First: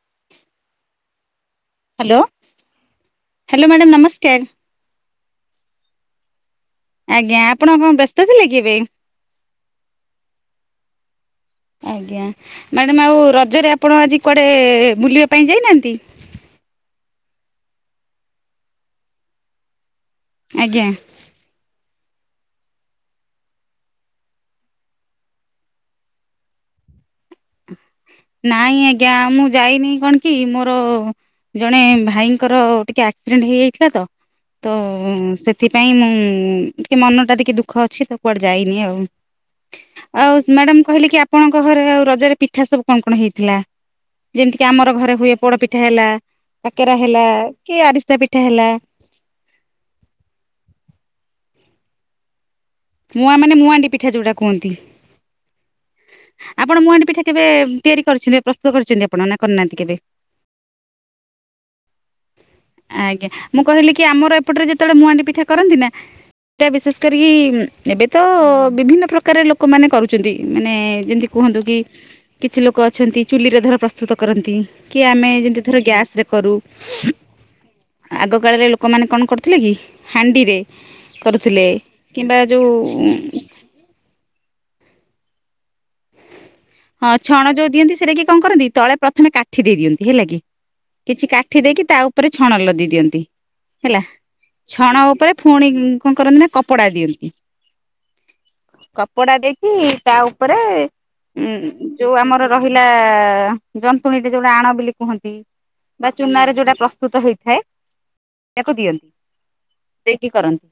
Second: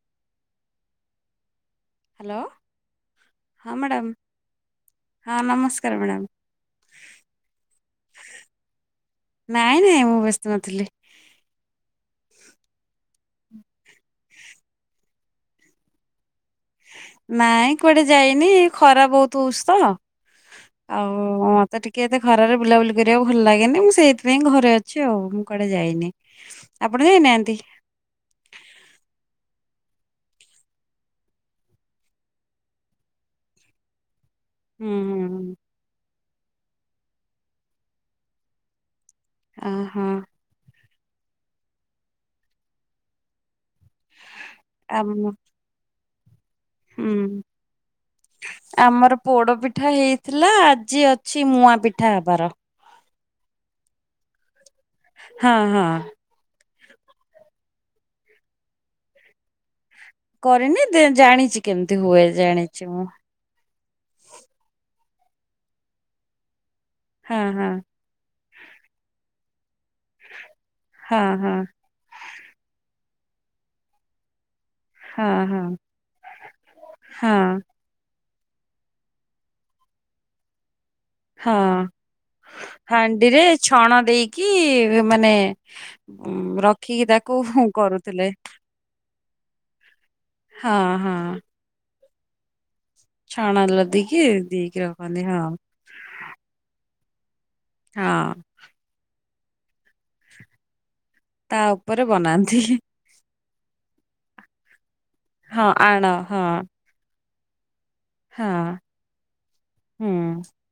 [inaudible] Hello hello hello ହଁ madam madam ନମସ୍କାର ହଁ ନମସ୍କାର ମାଡାମ୍। ଆଜ୍ଞା ଆପଣ କଣ ବ୍ୟସ୍ତ ଥିଲେ କି ଏବେ? ନାଇଁ ନାଇଁ ମୁଁ ବ୍ୟସ୍ତ ନଥିଲି। ଆଜ୍ଞା ମାଡାମ୍ ଆଉ ରଜରେ ଆପଣ ଆଜି କୁଆଡେ ବୁଲିବା ପାଇଁ ଯାଇନାହାନ୍ତି? ନାଇଁ କୁଆଡେ ଯାଇନି ଖରା ବହୁତୁ ଉସ୍ତ। ଆଜ୍ଞା। ଓ ମୋତେ ଟିକିଏ ଏତେ ଖରାରେ ବୁଲାବୁଲି କରିବାକୁ ଭଲ ଲାଗେନି। ମୁଁ ସେଇଥିପେଇଁ ଘରେ ଅଛି ଆଉ। ମୁଁ କୁଆଡେ ଯାଇନି। ଆପଣ ଯାଇନାହାନ୍ତି? ନାଇଁ ଆଜ୍ଞା ମୁଁ ଯାଇନି କଣ କି ମୋର ଜଣେ ଭାଇଙ୍କର ଟିକିଏ ଆକ୍ସିଡେଣ୍ଟ ହେଇଯାଇଥିଲା ତ। ତ ହୁଁ ହୁଁ ସେଥିପାଇଁ ମୁଁ ଟିକିଏମୁଁମନ ଟା ଟିକିଏ ଦୁଃଖ ଅଛି ତ କୁଆଡେ ଯାଇନି ଆଉ। ଅହୋ। ମାଡାମ କହିଲେ କି ଆପଣଙ୍କ ଘରେ ଆଉ ରଜରେ ପିଠା ସବୁ କଣ କଣ ହେଇଥିଲା? ଯେମିତି କି ଆମର ଘରେ ଆମ ହୁଏ। ପୋଡ ପିଠା ହେଲା କାକେରା ହେଲା ହୁଁ କି ଆରିସା ପିଠା ହେଲା। ପୋଡ଼ପିଠା ହେଇଥିଲା। ଆଜି ଅଛି ମୁୂଆଁ ପିଠା ହବାର। ମୁୂଆଁ ମାନେ ମୁଆଁ ହାଣ୍ଡି ପିଠା ଯୋଉଡା କୁହନ୍ତି? ହଁ ହଁ। ଆପଣ ମୁଆଁହାଣ୍ଡି ପିଠା କେବେ ତିଆରି କରିଥିବେ ପ୍ରସ୍ତୁତ କରିଚନ୍ତି ଆପଣ ନା କରିନାହାନ୍ତି କେବେ? କରେନି ଦେ ଜାଣିଚି କେମିତି ହୁଏ। ଜାଣିଚି ମୁଁ। ଆଜ୍ଞା ମୁଁ କହିଲି କି ଆମର ଏପଟରେ ଯେତେବେଳେ ମୁଆଁ ଆଣ୍ଡି ପିଠା କରନ୍ତି ନା ସେଟା ବିଶେଷ କରି ହଁ ହଁ ଏବେ ତୋ ବିଭିନ୍ନ ପ୍ରକାରର ଲୋକମାନେ କରୁଚନ୍ତି। ମାନେ ହଁ ଯେମିତି ହଁ କୁହନ୍ତୁ କି- କିଛି ଲୋକ ଅଛନ୍ତି ଚୁଲି ରେ ଧର ପ୍ରସ୍ତୁତ କରନ୍ତି। କି ଆମେ ହଁ ହଁ ଯେମିତି ଧର ଗ୍ୟାସ ରେ କରୁ। ହଁ। ଆଗ କାଳରେ ଲୋକମାନେ କଣ କରୁଥିଲେ କି ହାଣ୍ଡିରେ କରୁଥିଲେ। ହଁ। କିମ୍ବା ଯୋଉ- ହାଣ୍ଡିରେ ଛଣ ଦେଇକି ମାନେ ରଖ୍ ହଁ ଛଣ ଯୋଉ ଦିଅନ୍ତି ସେଟା କି କଣ କରନ୍ତି। ତଳେ ପ୍ରଥମେ କାଠି ଦେଇ ଦିଅନ୍ତି। ହେଲା କି ହଁ ହଁ କିଛି କା କାଠି ଦେଇକି ତା ଉପରେ ଛଣ ଲଦି ଦିଅନ୍ତି। ରନ୍ତି ଛଣ ହେଲା ଲଦିକି ଦେଇକି ଛଣ ରଖନ୍ତି ଉପରେ ହଁ ପୁଣି କଣ କରନ୍ତି ନା କପ୍ କପଡା ଦିଅନ୍ତି। ହଁ କପଡା ଦେଇକି ତା ଉପରେ- ଉଁ ତା ଉପରେ ଯୋଉ ଆମର ବନାନ୍ତି ରହିଲା ଜନ୍ତୁଣୀଟି ଯୋଉଟା ଆଣ ବୋଲି କୁହନ୍ତି ହଁ ଆଣ ବା ହଁ ଚୁନାରେ ଯୋଉଟା ପ୍ର- ପ୍ରୁସ୍ତୁତ ହେଇଥାଏ ହଁ ତାକୁ ଦିଅନ୍ତି। ହୁଁ ଦେଇକି କରନ୍ତି।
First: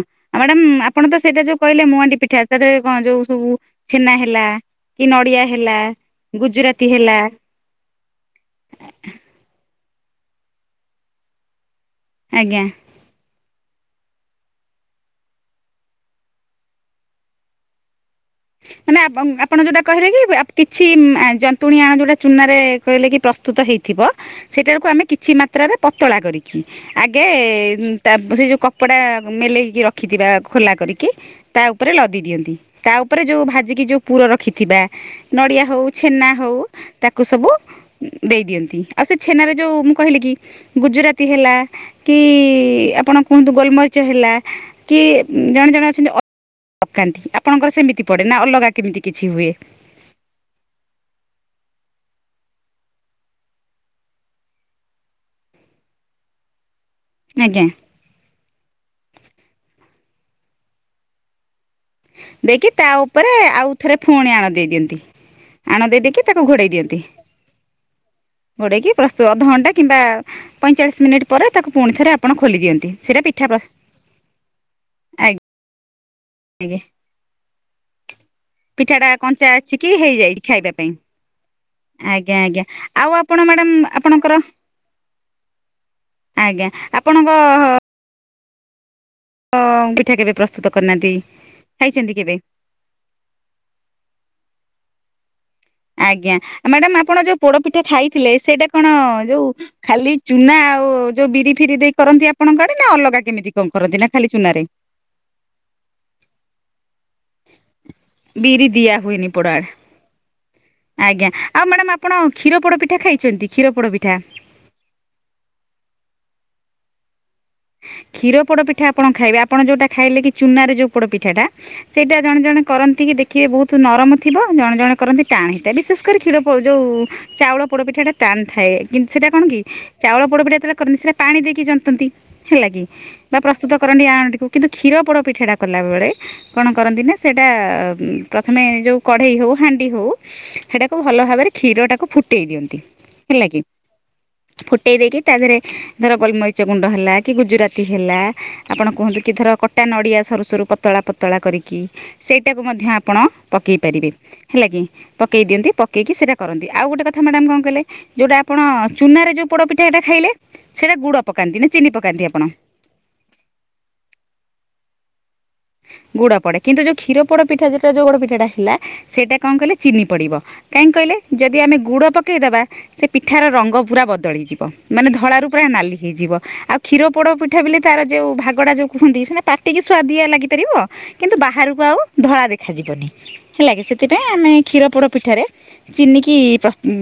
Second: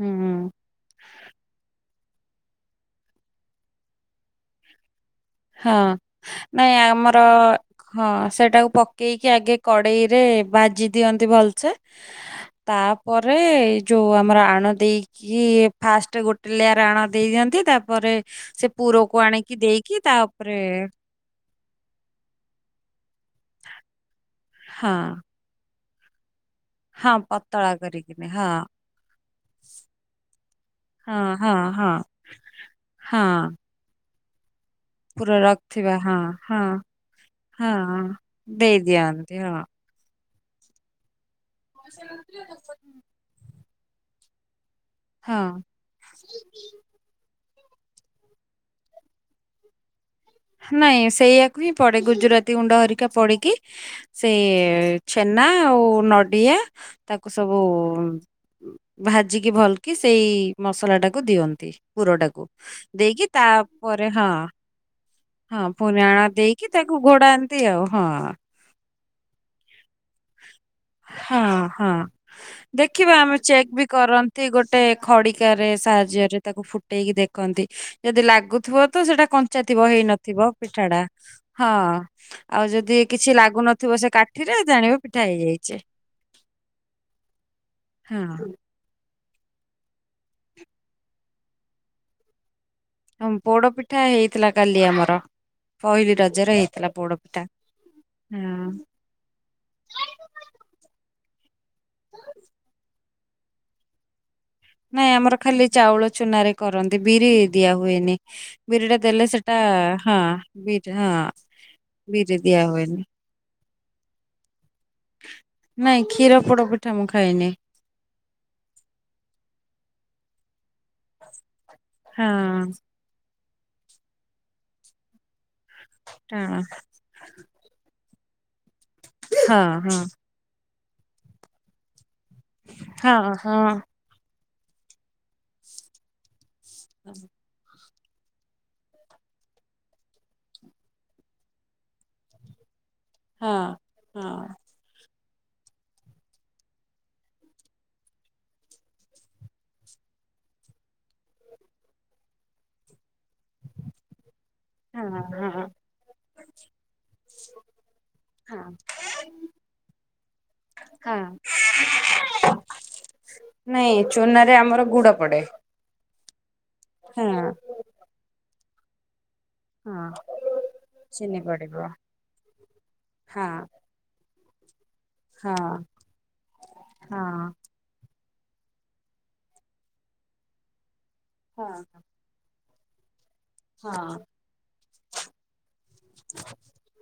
ହୁଁ। ଆଉ ମାଡାମ୍ ଆପଣ ତ ସେଇଟା ଯୋଉ କହିଲେ ମୁଆଁହାଣ୍ଡି ପିଠା ତାରେ କଣ ଯୋଉ ସବୁ। ଛେନା ହେଲା କି ନଡିଆ। ହଁ ହେଲା ନାଇଁ ଗୁଜୁରାତି ହେଲା ଆମର ହଁ ସେଟାକୁ ପକେଇକି ଆଗେ କଡ଼େଇ ରେ ଭାଜି ଦିଅନ୍ତି ଭଲ ସେ ଆଜ୍ଞା ତା ପରେ ଯୋଉ ଆମର ଆଣ ଦେଇକି କି [unintelligible] ଫାଷ୍ଟ ଗୋଟେ ଲେୟାର୍ ଆଣ ଦେଇ ଦିଅନ୍ତି। ତାପରେ ସେ ପୁରକୁ ଆଣିକି ଦେଇକି ଯୋଉ ଟା ତା [unintelligible] ଉପରେ କିଛିଆ ଜନ୍ତୁଣୀ ଆ [unintelligible] ଯୋଉଟା ଚୁନା ରେ କହିଲେ କି ପ୍ରସ୍ତୁତ ହେଇଥିବ। ସେଇଟା କୁ ହଁ ଆମେ କିଛି ମାତ୍ରାରେ ପତଳା କରିବୁ। ହଁ ଆଗେ ପତଳା ତା କରିକିନି ସେ ହଁ ଯୋଉ କପଡ଼ା ମେଲେଇକି ରଖିଥିବା ଖୋଲା କରିକି ହଁ ହଁ ତା ହଁ ଉପରେ ଲଦି ଦିଅନ୍ତି। ତା ଉପରେ ହଁ ଯୋଉ ଭାଜିିକି ଯୋଉ ପୁର ରଖିଥିବା ପୁରା ନଡ଼ିଆ ହଉ, ରଖିଥିବା ହଁ ଛେନା ହଉ ହଁ ତାକୁ ସବୁ ହଁ ଦେଇ ଦିଅନ୍ତି। ଆଉ ସେ ଛେନାରେ ଯୋଉ ମୁଁ କହିଲି କି ଗୁଜୁରାତି ହେଲା କି ଆପଣ କୁହନ୍ତୁ ଗୋଲମରି ଚ ହେଲା କି ହଁ ଜଣେ ଜଣେ ଅଛନ୍ତି ଅଦା ପକାନ୍ତି। ଆପଣଙ୍କର ସେମିତି ପଡ଼େ ନା ଅଲଗା କେମିତି କିଛି ହୁଏ? ନାଇଁ ସେଇ ଆକୁ ହିଁ ପଡ଼େ। ଗୁଜୁରାତି ଗୁଣ୍ଡ ହରିକା ପଡ଼ିକି ସେ ଛେନା ଆଉ ନଡ଼ିଆ ତାକୁ ସବୁ ଆଜ୍ଞା ଭାଜିକି ଭଲ କିି ସେଇ ମସଲା ଟାକୁ ଦିଅନ୍ତି। ପୁରଟାକୁ ଦେଇକି ତା ଦେଇକି ଉପରେ ଆଉ ଥରେ ତାପରେ ହଁ ପୁଣି ଆଣ ଦେଇ ଦିଅନ୍ତି। ହଁ ଦେଇ ପୁଣି ଆଣ ତାକୁ ଘୋଡ଼େଇ ଦେଇକି ଦିଅନ୍ତି ତାକୁ ଘୋଡ଼ାନ୍ତି ଆଉ ହଁ ଘୋଡ଼େଇକି ପ୍ରସ୍ତୁତ ଅଧଘଣ୍ଟା କିମ୍ବା ପଇଁଚାଳିଶ ମିନିଟ୍ ହଁ ପରେ ତାକୁ ହଁ ପୁଣି ଥରେ ଆପଣ ଖୋଲି ଦିଅନ୍ତି ଦେଖିବା ସେଇଟା ଆମେ ପିଠା ପ୍ର ଚେକ୍ ବି କରନ୍ତି। ଗୋଟେ ଆଜ୍ଞା ଖଡ଼ିକା ରେ ସାହାଯ୍ୟରେ ତାକୁ ଆଜ୍ଞା ଫୁଟେଇକି ଦେଖନ୍ତି। ଯଦି ଲାଗୁଥିବ ତ ପିଠାଟା ସେଇଟା କଞ୍ଚା ଅଛି କି ହେଇ ହେଇଯାଇଛି ନଥିବ ଖାଇବା ପିଠା ପାଇଁ ଟା ହଁ ଆଜ୍ଞା ଆଜ୍ଞା ଆଉ ଯଦି କିଛି ଆପଣ ମ୍ୟାଡ଼ାମ ଲାଗୁନଥିବ ସେ ଆପଣଙ୍କର କାଠିରେ ଜାଣିବେ ପିଠା ହେଇଯାଇଛି। ଆଜ୍ଞା ଆପଣଙ୍କ ହଁ [unintelligible] ହ ପିଠା [unintelligible] କେବେ ପ୍ରସ୍ତୁତ କରିନାହାନ୍ତି? ଖାଇଛନ୍ତି କେବେ ହଁ ପୋଡ଼ ପିଠା ହେଇଥିଲା କାଲି ଆମର। ପହିଲି ଆଜ୍ଞା ରଜରେ ହେଇଥିଲା ମ୍ୟାଡାମ୍ ପୋଡ ଆପଣ ଯୋଉ ପୋଡ଼ ପିଠା ଖାଇଥିଲେ ସେଇଟା ହଁ। କଣ ଯୋଉ ଖାଲି ଚୁନା ଆଉ ଯୋଉ ବିରି ଫିରି ଦେଇ କରନ୍ତି ଆପଣଙ୍କ ଆଡ଼େ ନା ଅଲଗା କେମିତି କଣ କରନ୍ତି ନା ଖାଲି ଚୁନାରେ? ନାଇଁ ଆମର ଖାଲି ଚାଉଳ ଚୁନାରେ କରନ୍ତି। ବିରି ଦିଆ ହୁଏନି ବିରି ଦିଆ ଟା ଦେଲେ ହୁଏନି ପୋଡ ସେଟା ଆଡେ ହଁ ବି ଆଜ୍ଞା ଆଉ ମ୍ୟାଡାମ୍ ଆପଣ କ୍ଷୀର ପୋଡ଼ ହୁଏନି। ପିଠା ଖାଇଛନ୍ତି? କ୍ଷୀର ପୋଡ଼ ପିଠା ନାଇଁ କ୍ଷୀର ପୋଡ଼ ପିଠା ମୁଁ ଖାଇନି। କ୍ଷୀର ପୋଡ଼ ପିଠା ଆପଣ ଖାଇବେ? ଆପଣ ଯୋ ଉଟା ଖାଇଲେ କି ଚୁନାରେ ଯୋଉ ପୋଡ଼ ପିଠା ଟା ସେଇଟା ହଁ ଜଣେ ଜଣେ କରନ୍ତି କି ଦେଖିବେ ବହୁତ ନରମ ଥିବ ଜଣେ ଜଣେ କରନ୍ତି ଟାଣ ସେଇଟା [unintelligible] ବିଶେଷ କରି କ୍ଷୀର ଟାଣ ଯୋଉ ଚାଉଳ ପୋଡ଼ ପିଠା ଟା ଟାଣ ଥାଏ। କିନ୍ତୁ ସେଇଟା କଣ କି ହଁ ଚାଉଳ ପୋଡ଼ପିଠା ଟା ଯେତେବେଳେ [unintelligible] କରନ୍ତି ସେଟା ପାଣି ଦେଇକି ଜନ୍ତନ୍ତି। ହେଲା କି ହଁ କ୍ଷୀର ହଁ ପ୍ରସ୍ତୁତ ହଁ। କରନ୍ତି। ଆଣଟିକୁ କିନ୍ତୁ କ୍ଷୀରପୋଡ଼ ପିଠା ଟା କଲା ବେଳେ କଣ କରନ୍ତି ନା ସେଇଟା ପ୍ରଥମେ ଯୋଉ କଢ଼େଇ ହଉ, ହାଣ୍ଡି ହଉ, ସେଟାକୁ ଭଲ ଭାବରେ କ୍ଷୀର ଟାକୁ ଫୁଟେଇ ଦିଅନ୍ତି। ହେଲା କି ହଁ ହଁ ଫୁଟେଇ ଦେଇକି ତା ଦେହରେ ଧର ଗୋଲମରିଚ ଗୁଣ୍ଡ ହେଲା କି ଗୁଜୁରାତି ହେଲା ଆପଣ କୁହନ୍ତୁ କି ଧର କଟା ନଡ଼ିଆ ସରୁ ସରୁ ପତଳା ପତଳା କରିକି ସେଇଟାକୁ ମଧ୍ୟ ଆପଣ ପକେଇ ପାରିବେ। ହେଲା କି ପକେଇ ହଁ ଦିଅନ୍ତି। ପକେଇକି ସେଇଟା କରନ୍ତି ଆଉ ଗୋଟେ କଥା ମ୍ୟାଡ଼ାମ୍ କଣ କହିଲେ? ଯୋଉଟା ହଁ ଆପଣ ଚୁନାରେ ଯୋଉ ପୋଡ଼ ପିଠା ଟା ଖାଇଲେ ସେଇଟା ଗୁଡ଼ ହଁ। ପକାନ୍ତି ନା ଚିନି ପକା କାନ୍ଧି ଆପଣ ନାଇଁ ଚୁନା ରେ ଆମର ଗୁଡ ପଡେ। ଗୁଡା ପଡେ କିନ୍ତୁ ଯୋଉ କ୍ଷୀର ହଁ ପୋଡ ପିଠା ଯୋଉ ପୋଡ ପିଠାଟା ହେଲା ସେଇଟା କଣ କହିଲେ ଚିନି ହଁ। ପଡ଼ିବ। କାହିଁକି କହିଲେ ଚିନି ଯଦି ପଡିବ ଆମେ ଗୁଡ଼ ପକାଇଦେବା ସେ ପିଠାର ହଁ ରଙ୍ଗ ବ ପୁରା ବଦଳିଯିବ। ମାନେ ଧଳାରୁ ହଁ ପୁରା ନାଲି ହେଇଯିବ। ଆଉ କ୍ଷୀର ପୋଡ଼ ହଁ। ପିଠା ବିଲି ତାର ଯୋଉ ଭାଗଡା ଯୋଉ କୁହନ୍ତି ସିନା ପାଟିକି ସୁୁଆଦିଆ ଲାଗିପାରିବ, କିନ୍ତୁ ହଁ ବାହାରକୁ ଆଉ ଧଳା ଦେଖ ଖାଯିବନି। ହେଲା କିି ହଁ ସେଥିପାଇଁ ଆମେ କ୍ଷୀରପୋଡ଼ ପିଠାରେ ଚିନିକି ପ ଉଁ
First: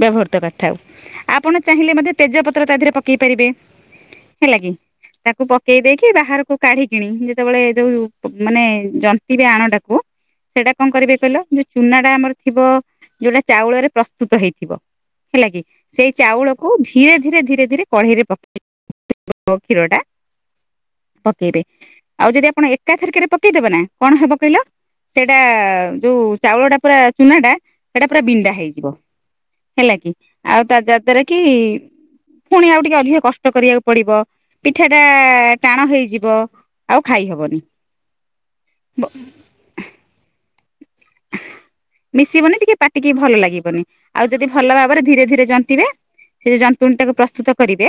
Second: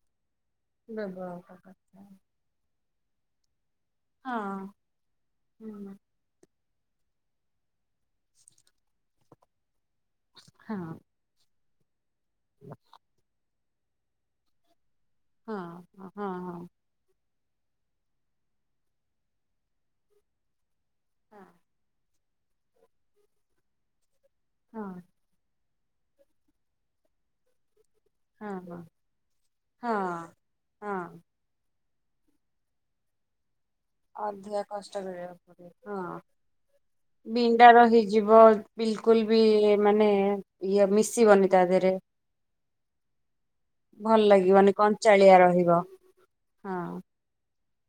ବ୍ୟବହୃତ କରିଥାଉ। ବ୍ୟବହାର ଆପଣ ଚାହିଁଲେ କରନ୍ତି ମଧ୍ୟ ତେଜପତ୍ର ତା ଦିହରେ ପକେଇ ପାରିବେ। ହେଲା କି? ହଁ। ତାକୁ ପକେଇ ଦେଇକି ବାହାରକୁ କାଢି କିଣି ଯେତେବେଳେ ଯୋଉ ମାନେ ଜନ୍ତିବେ ଆଣଟାକୁ ସେଇଟା ହଁ କଣ କରିବେ କହିଲ ଚୁନା ଟା ଆମର ଥିବ ଯୋଉଟା ଚାଉଳରେ ପ୍ରସ୍ତୁତ ହେଇଥିବ। ହେଲା ହଁ କି? ହଁ ସେଇ ହଁ ହଁ ଚାଉଳକୁ ଧୀରେ ଧୀ ଧୀରେ ଧୀରେ ଧୀରେ କଢେଇରେ ପକେଇ [unintelligible] କ୍ଷୀର ଟା। ପକେଇବେ। ଆଉ ଯଦି ଆପଣ ଏକା ଥରକେରେ ପକେଇଦେବେ ନା କଣ ହବ କହିଲ? ହଁ। ସେଇଟା ଯୋଉ ଚାଉଳ ଟା ପୁରା ଚୁନା ଟା ସେଇଟା ପୁରା ବିଣ୍ଡା ହଁ ହଁ ହଁ। ହେଇଯିବ। ହେଲା କି? ହଁ ଆଉ ତା ଯା ଦ୍ବାରା କି? କି ପୁଣି ଆଉ ଟିକେ ଅଧିକ କଷ୍ଟ କରିଆକୁ ପଡିବ। ଅଧିକା ପିଠା କଷ୍ଟ ଟା କରିବାକୁ ଟାଣ ହେଇଯିବ। ଆଉ ଖାଇହେବନି। ଟାଣ ହେଇଯିବ। ବିଲକୁଲ ବି ମାନେ ଇଏ ମିଶିବନି ତା ଦେହରେ। ମିଶିବନି ଟିକେ ପାଟିକି ଭଲ ଲାଗିବନି। ଭଲ ଆଉ ଯଦି ଲାଗିବନି ଭଲ ଭାବରେ ଧୀରେ କଞ୍ଚାଳିଆ ଧୀରେ ରହିବ ଜନ୍ତିବେ ସେ ଯାନ୍ତୁଣ ହଁ। ଟାକୁ ପ୍ରସ୍ତୁତ କରିବେ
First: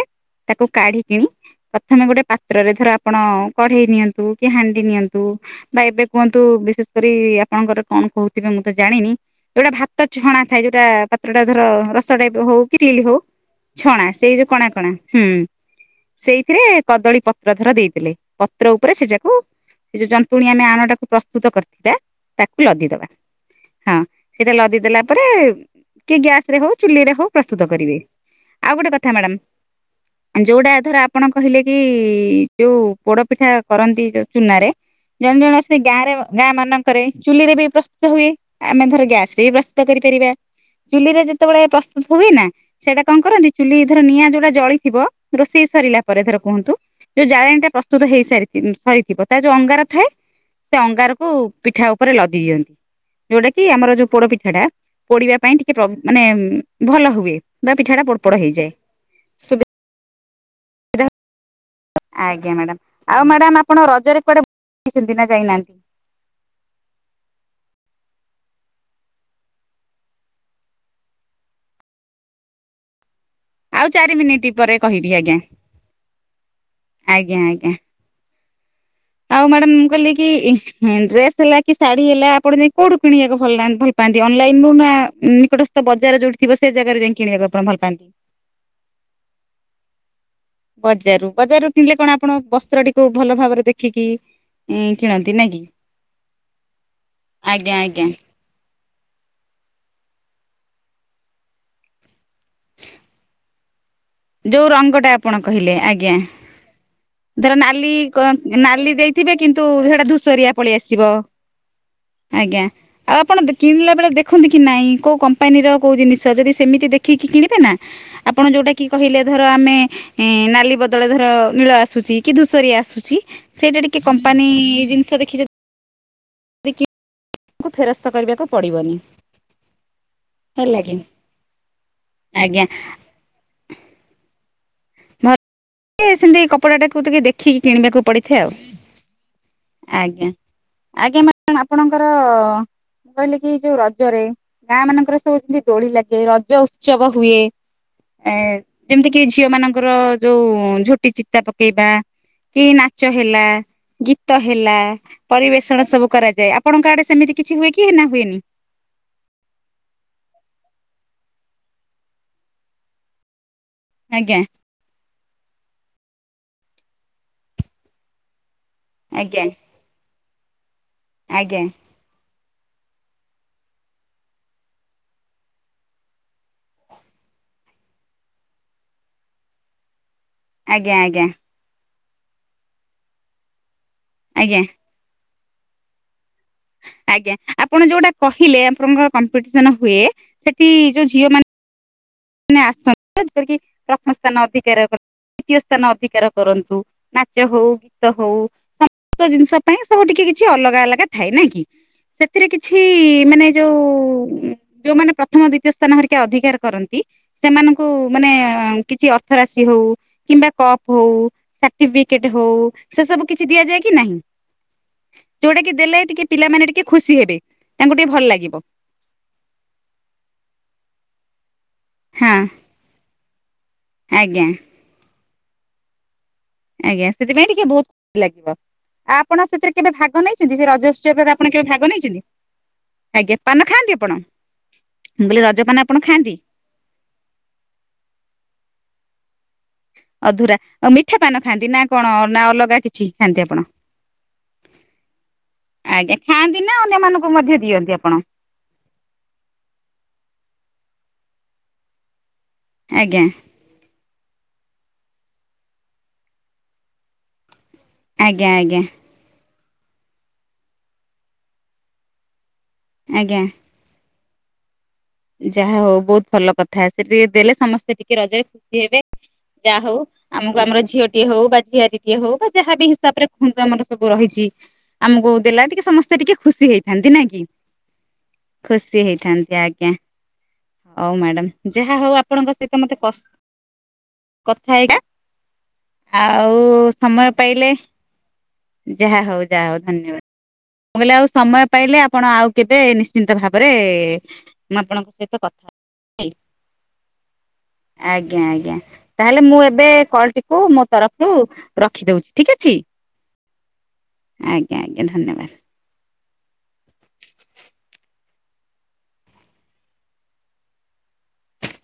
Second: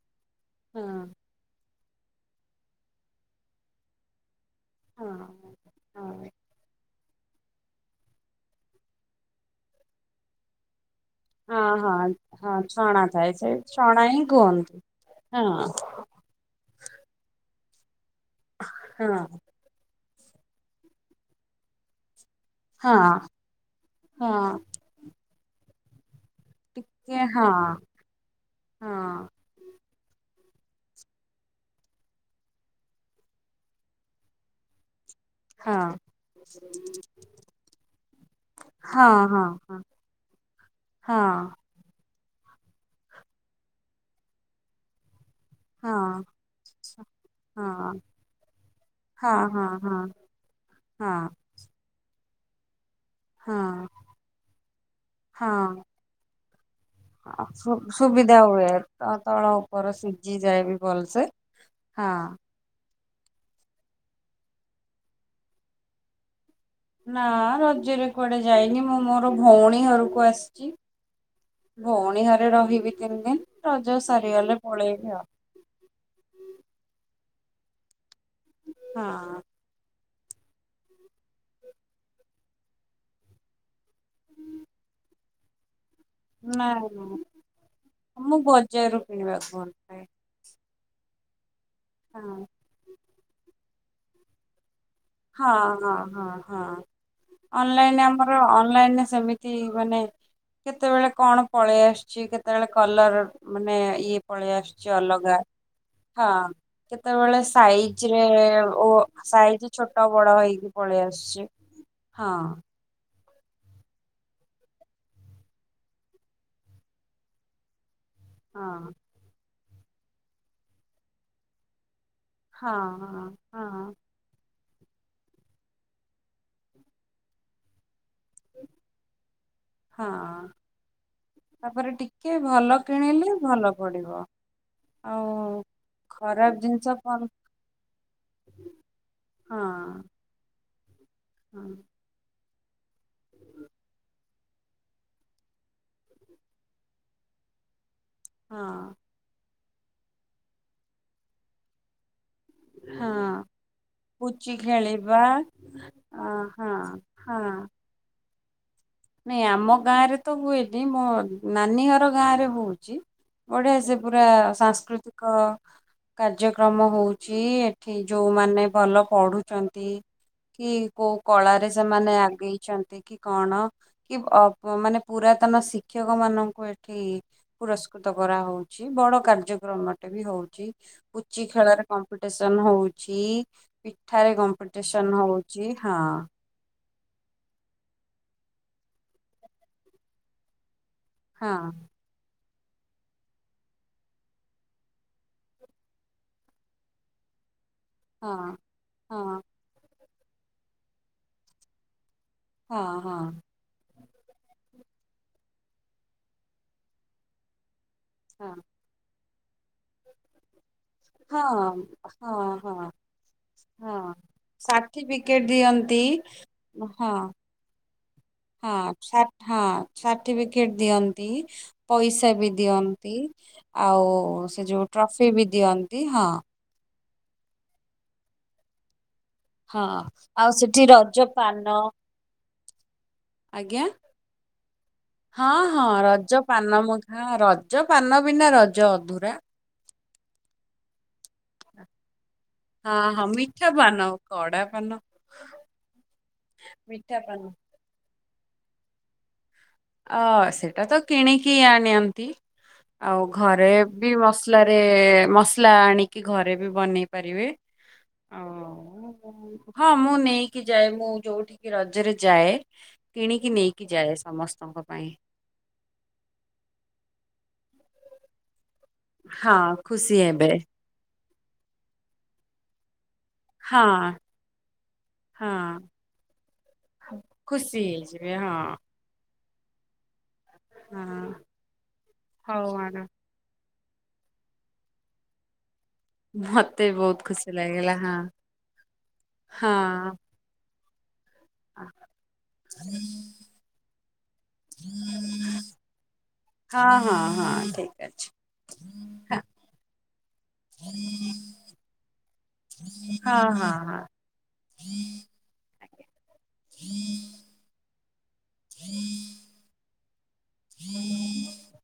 ତାକୁ ହଁ। କାଢି କିଣି ପ୍ରଥମେ ଗୋଟେ ପାତ୍ରରେ ଧର ଆପଣ କଢେଇ ନିଅନ୍ ନ୍ତୁ କି ହାଣ୍ଡି ନିଅନ୍ତୁ ହଁ। ବା ଏବେ ହଁ କୁହନ୍ତୁ ବିଶେଷ କରି ଆପଣଙ୍କର କଣ କହୁଥିବେ ମୁଁ ତ ଜାଣିନି। ଯୋଉଟା ଭାତ ଛଣା ଥାଏ ଯୋଉଟା ଭା ଯୋଉ ଟା ଧର ହଁ ହଁ ରସ ଟାଇପ ହଁ ହୋଉ କି ଛଣା [unintelligible] ହୋଉ ଥାଏ ସେ ଛଣା ହିଁ ସେଇ ଯୋଉ କଣା କୁହନ୍ତି। କଣା ହୁଁ। ହଁ ସେଇଥିରେ କଦଳୀ ପତ୍ର ଧର ଦେଇଥିଲେ। ପତ୍ର ଉପରେ ହଁ ସେଯାକୁ ସେ ଯୋଉ ଯନ୍ତୁଣୀ ଆମେ ଆଣଟାକୁ ପ୍ରସ୍ତୁତ କରିଥିବା ତାକୁ ହଁ ଲଦିଦବା। ହଁ ସେଇଟା ଲଦିଦଲା ପରେ କିଏ ଗ୍ୟାସ ରେ ହଉ ଚୁଲିରେ ଟିକେ ହଉ ହଁ ପ୍ରସ୍ତୁତ କରିବେ। ଆଉ ଗୋଟେ କଥା ହଁ। ମ୍ୟାଡ଼ାମ। ଯୋଉଟା ଧର ଆପଣ କହିଲେ କି ଯୋଉ ପୋଡ ପିଠା କରନ୍ତି ଯୋଉ ଚୁନରେ। ଜଣେ ଜଣେ ଅଛନ୍ତି ହଁ ଗାଁରେ ଗାଁ ମାନଙ୍କରେ ଚୁଲିରେ ବି ପ୍ରସ୍ତୁତ ହୁଏ। ଆମେ ଧର ହଁ ଗ୍ୟାସ ରେ ହଁ ବି ପ୍ରସ୍ତୁତ କରିପାରିବା। ଚୁଲିରେ ହଁ ଯେତେବେଳେ ପ୍ରସ୍ ତୁ ତ ହୁଏ ନା ସେଇଟା କଣ କରନ୍ତି ଚୁଲି ଧର ନିଆଁ ଯୋଉଟା ଜଳିଥିବ ରୋଷେଇ ସରିଲା ପରେ ହଁ ଧର କୁହନ୍ତୁ। ଯୋଉ ଜାଳେଣୀ ହଁ ଟା ପ୍ରସ୍ତୁତ ହେଇସାରି ସରିଥିବ ସରିଥିବ ତା ହଁ ଯୋଉ ହଁ ହଁ ଅଙ୍ଗାର ଥାଏ ସେ ଅଙ୍ଗାରକୁ ହଁ। ପିଠା ଉପରେ ଲଦି ଦିଅନ୍ତି। ଯୋଉଟା ହଁ କି ଆମର ଯୋଉ ପୋଡ ପିଠାଟା ପୋଡିବା ପାଇଁ ଟିକେ ହଁ ପ୍ର ମାନେ ଭଲ ହୁଏ। ବା ପିଠାଟା ପୋଡ଼ପଡ଼ ହେଇଯାଏ। ତ ତଳ ଉପର ସିଜିଯାଏ ବି ଭଲସେ। ହଁ। ଆଜ୍ଞା ମ୍ୟାଡ଼ାମ୍। ଆଉ ମ୍ୟାଡ଼ାମ୍ ଆପଣ ରଜରେ କୁଆଡ଼େ ବୁ--ଛନ୍ତି ନା ଯାଇନାହାନ୍ତି? ନା ରଜରେ କୁଆଡେ ଯାଇନି ମୁଁ ମୋର ଭଉଣୀ ଘରକୁ ଆସିଚି। ଭଉଣୀ ଘରେ ରହିବି ତିନି ଦିନି। ଆଉ ଚାରି ମିନିଟ୍ ପରେ କହିବି ଆଜ୍ଞା। ଆଜ୍ଞା ଆଜ୍ଞା। ହଁ। ମ୍ୟାଡ଼ାମ ମୁଁ କହିଲି କି ଏଇ ଡ୍ରେସ ହେଲା କି ଶାଢୀ ହେଲା ଆପଣ ଯାଇ କୋଉଠୁ କିଣିଆକୁ ଭଲା ଭଲ ପା ପାନ୍ତି ଅନଲାଇନ ରୁ ନା ନିକଟ ତ ବଜାର ଯୋଉଠି ଥିବ ସେ ନାଇଁ ଜାଗାରୁ ଯାଇ ନାଇଁ କିଣିବାକୁ ଆପଣ ଭଲ ପାଆନ୍ତି? ମୁଁ ବଜାରରୁ କିଣିବାକୁ ଭଲ ପାଏ ବଜାରରୁ, ବଜାର ରୁ କିଣିଲେ କଣ ଆପଣ ହଁ ବସ୍ତ୍ରଟିକୁ ଭଲ ଭାବରେ ଦେଖିକି ଉଁ କିଣନ୍ତି ନାଇଁ ହଁ କି? ହଁ ହଁ ଆଜ୍ଞା ଆଜ୍ଞା ହଁଲାଇନ ଆ ଅନଲାଇନରେ ସେମିତି ମାନେ କେତେବେଳେ କଣ ପଳେଇ ଆସିଛି, କେତେବେଳେ କଲର ମାନେ ଇଏ ପଳେଇ ଯୋଉ ଆସୁଛି ରଙ୍ଗଟା ଆପଣ ଅଲଗା, କହିଲେ ଆଜ୍ଞା ହଁ କେତେବେଳେ ଧର ନାଲି ସାଇଜିରେ ନାଲି ଓଁ ଦେଇଥିବେ କିନ୍ତୁ ସାଇଜି ସେଟା ଛୋଟ ବଡ ଧୂସରିଆ ହେଇକି ପଳେଇ ଆସିବ ଆସୁଛି ହଁ। ଆଉଁ ଆପଣ କିଣିଲା ବେଳେ ଦେଖନ୍ତିକି ନାଇଁ, କୋଉଁ କମ୍ପାନୀର କୋଉ ଜିନିଷ, ଯଦି ସେମିତି ଦେଖିକି କିଣିବେ ନାଁ ଆପଣ ଯୋଉଁଟା କିି ହଁ କହିଲେ ଧର ଆମେ ଏ ନାଲି ବଦଳରେ ଧର ନୀଳ ଆସୁଛି। କି ଧୂଷରିଆ ହଁ ଆସୁଛି ହଁ ସେଇଟା ହଁ ଟିକେ କମ୍ପାନୀ ଜିନିଷ ଦେଖି ଯଦି ବିକୀ ବ୍ ଫେରସ୍ତ କରିବାକୁ ପଡିବନି ହଁ। ହେଲା କି। ତାପରେ ଟିକେ ଆଜ୍ଞା ଭଲ କିଣିଲେ ଭଲ ପଡିବ ଆଉଁ। ଏଁ ସେମିତି କପଡାଟାକୁ ଟିକେ ଦେଖିକି କିଣିବାକୁ ପଡିଥାଏ ଆଉଁ ହଁ ଆଜ୍ଞା। ଆଜ୍ଞା ହଁ ମାଡାମ ଆପଣଙ୍କର କହିଲେକି ଯୋଉଁ ରଜରେ ଗାଁ ମାନଙ୍କରେ ସବୁ ଯେମିତି ଦୋଳି ଲାଗେ ରଜ ଉତ୍ସବ ହୁଏ। ଏଁ ହଁ ଯେମିତି କିି ଝିଅ ମାନଙ୍କର ଯୋଉଁ ଝୋଟି ଚିତା ପକେଇବା। କି ନାଚହେଲା। ହଁ ଗୀତ ପୁଚି ହେଲା, ଖେଳିବା ପରିବେଷଣ ସବୁ ଅ କରାଯାଏ, ହଁ ଆପଣଙ୍କ ଆଡେ ସେମିତି ହଁ କିଛି ହୁଏ କି ନାଁ ହୁଏନି। ନାଇଁ ଆମ ଗାଁ ରେ ତ ହୁଏନି, ମୋ ନାନୀ ଘର ଗାଁ ରେ ହଉଛି ବଢିଆ ସେ ପୁରା ଆଜ୍ଞା ସାଂସ୍କୃତିକ କାର୍ଯ୍ୟକ୍ରମ ହଉଛି, ଏଠିଁ ଯୋଉଁ ମାନେ ଭଲ ଆଜ୍ଞା ପଢୁଛନ୍ତି କି କୋଉଁ ଆଜ୍ଞା କଳାରେ ସେମାନେ ସେମାନେ ଆଗେଇଛନ୍ତି କି କଣ କି ଅଁ ମାନେ ପୁରାତନ ଶିକ୍ଷକ ମାନଙ୍କୁ ଏଠିଁ ପୁରସ୍କୃତ କରାହଉଁଛି ବଡ କାର୍ଯ୍ୟକ୍ରମଟେ ବି ହଉଛି। ଆଜ୍ଞା ଆଜ୍ଞା ପୁଞ୍ଚି ଖେଳ କମ୍ପିଟିସନ ହଉଛି, ପିଠାରେ ଆଜ୍ଞା କମ୍ପିଟିସନ। ସେନ ହଉଛି ହଁ। ଆଜ୍ଞା ଆପଣ ଯୋଉଁଟା କହିଲେ, ଆପଣଙ୍କର କମ୍ପିଟିସନ ହୁଏ, ସେଠିଁ ଯୋଉ ଝିଅ ମାନ ହଁ। ମାନେ ଆସନ୍ତୁ ପ୍ରଥମଥର କରିକି ସ୍ଥାନ ଅଧିକାର ଦିତୀୟ ସ୍ଥାନ ଅଧିକାର କରନ୍ତୁ। ନାଚ ହଉ, ଗୀତ ହଉ ହଁ ସମସ୍ତ ଜିନିଷ ପାଇଁ ଏସବୁ ଟିକେ କିଛି ଅଲଗା ଅଲଗା ଥାଏ, ନାଇଁ କି ସେଥିରେ କିଛି ହଁ ହଁ ମାନେ ଯୋଉଁ ଯୋଉମାନେ ପ୍ରଥମ, ଦିତୀୟ ସ୍ଥାନ ହରିକା ଅଧିକାର କରନ୍ତି ସେମାନଙ୍କୁ ଙ୍କୁ ମାନେ ହଁ କିଛି ଅର୍ଥ ରାଶି ହଉଁ କିମ୍ବା କପ୍ ହଉଁ, ହଁ ହଁ ସାଟିଫିକେଟେ ହଁ ହଉଁ ହଁ ସେସବୁ କିଛି ଦିଆଯାଏ କି ହଁ ନାହିଁ? ସାର୍ଟିଫିକେଟ ଯୋଉଟା କି ଦିଅନ୍ତି ଦେଲେ, ଟିକେ ପିଲାମାନେ ଟିକେ ଖୁସି ହଁ ହେବେ ତାଙ୍କୁ ଟିକେ ଭଲ ଲାଗିବ। ହଁ ସାଟ ହଁ, ସାର୍ଟିଫିକେଟ ଦିଅନ୍ତି। ପଇସା ହଁ ବି ଦିଅନ୍ତି, ଆଉଁ ଆଜ୍ଞା ସେଯୋଉ ଟ୍ରଫି ବି ଦିଅନ୍ତି ହଁ ଆଜ୍ଞା ସେଥିପାଇଁ ଟିକେ ବହୁତ ଖୁସି ଲାଗିବ ଆଁ ପ୍ ଆପଣ ସେଥିରେ ହଁ କେବେ ଭାଗ ଆଉ ନେଇଛନ୍ତି, ସେ ସେଠି ରଜ ରଜଉତ୍ସବରେ ଆପଣ କେବେ ପାନ ଭାଗ ନେଇଛନ୍ତି? ଆଜ୍ଞା ପାନ ଖାଁନ୍ତୀ ଆପଣ, ମୁଁ କହିଲି ହଁ ରଜପାନ ହଁ ଆପଣ ଖାଆନ୍ତି? ରଜ ପାନ ମୁଁ ଖାଁ ରଜପାନ ବିନା ରଜ ଅଧୁରା ଅଧୁରା ମିଠା ପାନ ଖାଆନ୍ତି ନା କଣ ନାଁ ଅଲଗା? ହଁ କିଛି ହଁ ଖାଆନ୍ତି ଆପଣ? ମିଠା ପାନ, କଡ଼ା ପାନ। ଆଜ୍ଞା ଖାଆନ୍ତି ନାଁ ମିଠା ଅନ୍ୟମାନଙ୍କୁ ପାନ ମଧ୍ୟ ଦିଅନ୍ତି ଆପଣ? ଓଁ ସେଇଟା ତ କିଣିକି ଆଣନ୍ତି ଆଜ୍ଞା ଆଉଁ ଘରେ ବି ମସଲାରେ ମସଲା ଆଣିକି ଘରେ ବି ବନେଇ ପାରିବେ। ଆଜ୍ଞା ଆଜ୍ଞା। ହଁ। ହଁ ମୁଁ ନେଇକି ଯାଏ ମୁଁ ଯୋଉଁଠିଁକି ରଜରେ ଯାଏ ଆଜ୍ଞା। କିଣିକି ନେଇକି ଯାଏ ସମସ୍ତେ ତାଙ୍କ ପାଇଁ। ଯାହାହଉ ବହୁତ ଭଲ କଥା ସେତିକି ଦେଲେ ସମସ୍ତେ ଟିକେ ରଜରେ ଖୁସି ହେବେ। ହଁ ଯାହା ହଉ ଖୁସି ହେବେ ଆମକୁ ଆମର ଝିଅଟିଏ ହଉ ବା ଝିଆରିଟିଏ ହୋଇ ବା ଯାହା ବି ହିସାବରେ ହୁଁନ୍ତୁ ହଁ ଆମର ସବୁ ରହିଛି ଆମକୁ ହଁ ଦେଲା ଟିକେ ସମସ୍ତେ ଟିକେ ଖୁସି ହେଇଥାନ୍ତି ନାଇଁକି? [unintelligible] ଖୁସି ହେଇଥାନ୍ତେ ଆଜ୍ଞା। ହଉ ହଁ ମ୍ୟାଡାମ ଯାହା ହଉ ଆପଣଙ୍କ ସହିତ ମତେ କଥା କଥା ଏଇଟା। ଆଉ ମତେ ବି ବହୁତ ସମୟ ଖୁସି ପାଇଲେ ଲାଗିଲା ହଁ ଯାହା ହଉ ଯାହା ହଉ ହଁ ଧନ୍ୟବାଦ। ମୁଁ କହିଲି ଆଉ ସମୟ ପାଇଲେ ଆପଣ ଆଉ କେବେ ନିଶ୍ଚିନ୍ତ ଭାବରେ ମୁ ଆପଣଙ୍କ ସହିତ କଥା ହେବି। ହଁ ହଁ ହଁ ଠିକ ଅଛି ଆଜ୍ଞା ଆଜ୍ଞା ହଁ ତାହେଲେ ମୁଁ ଏବେ କଲ ଟିକୁ ମୋ ତରଫରୁ ରଖ ଖି ଦଉଚି ଠିକ ଅଛି। ହଁ ହଁ ହଁ। ଆଜ୍ଞା ଆଜ୍ଞା ଧନ୍ୟବାଦ। [inaudible] [inaudible] [inaudible]